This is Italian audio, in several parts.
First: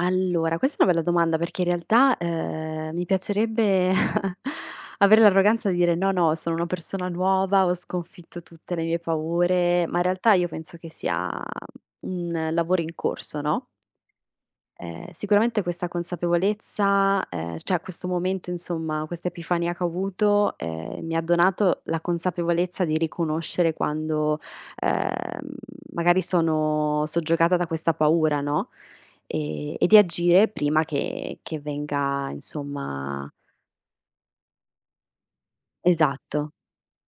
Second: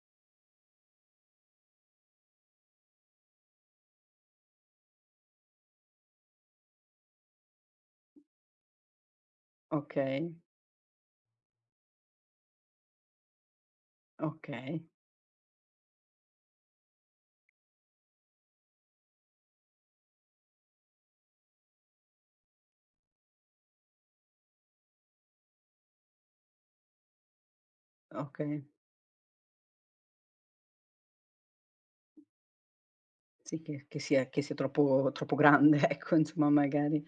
Allora, questa è una bella domanda perché in realtà, ehm, mi piacerebbe avere l'arroganza di dire: "No, no, sono una persona nuova, ho sconfitto tutte le mie paure", ma in realtà Okay. io penso che sia un lavoro in corso, no? Okay. Ehm, sicuramente questa consapevolezza, ehm, cioè a questo momento insomma, quest'epifania che ho avuto, ehm, mi ha donato la consapevolezza di riconoscere quando, ehm, magari sono soggiogata da questa paura, Okay. no, e e di agire prima che che venga, insomma Sì che che sia che sia troppo troppo grande, ecco insomma, Esatto. magari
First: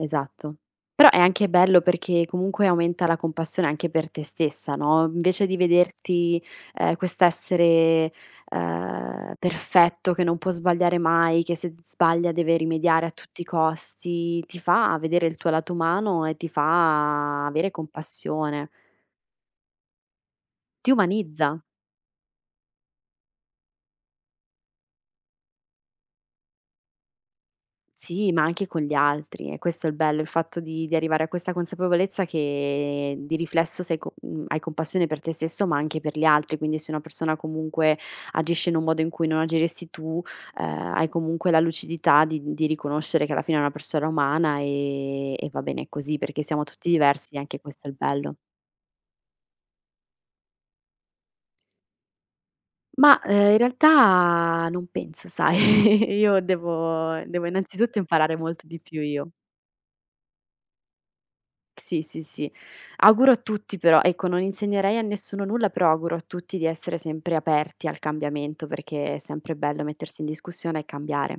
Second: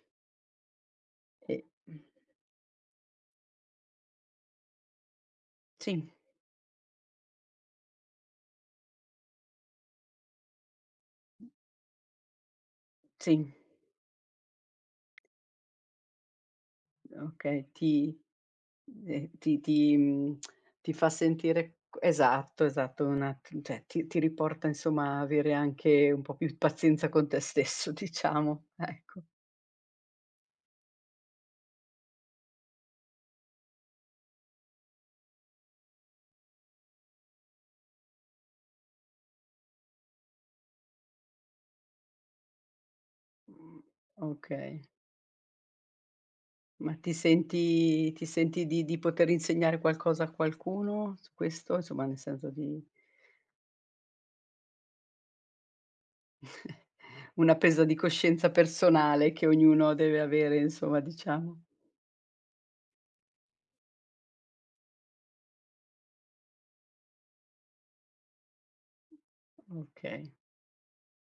Esatto. Però, è anche E bello mh. perché comunque aumenta la compassione anche per te stessa, no, invece di Sì. vederti, ehm, quest'essere, ehm, perfetto, che non può sbagliare mai, che se d sbaglia deve rimediare a tutti i Sì. costi, ti fa vedere il tuo lato umano e ti fa Okay, avere ti compassione. ehm, ti ti mhmm, Ti ti fa umanizza. sentire c esatto, esatto, un at cioè ti ti riporta insomma, a avere anche un po' più pazienza con te stesso Sì, ma diciamo, anche con gli ecco. altri. È questo il bello, il fatto di di arrivare a questa consapevolezza che, di riflesso sei co mhmm, hai compassione per te stesso, ma anche per gli altri. Quindi se una persona, comunque, agisce in un modo in cui non agiresti tu, ehm, hai comunque la lucidità di di riconoscere che alla fine è una Mhmm, persona umana e okay. e va bene così, perché siamo tutti Ma ti diversi e anche questo è il senti ti bello. senti di di poter insegnare qualcosa a qualcuno, su questo? Insomma nel senso di Mah, ehm, in realtà, non penso sai, io devo devo Una presa di innanzitutto imparare coscienza molto di più, io. personale, che ognuno deve avere, insomma diciamo. Sì, sì, sì. Auguro a tutti però ecco non insegnerei a nessuno nulla, però auguro a tutti di essere sempre aperti al cambiamento, perché è sempre bello mettersi in Okay. discussione e cambiare.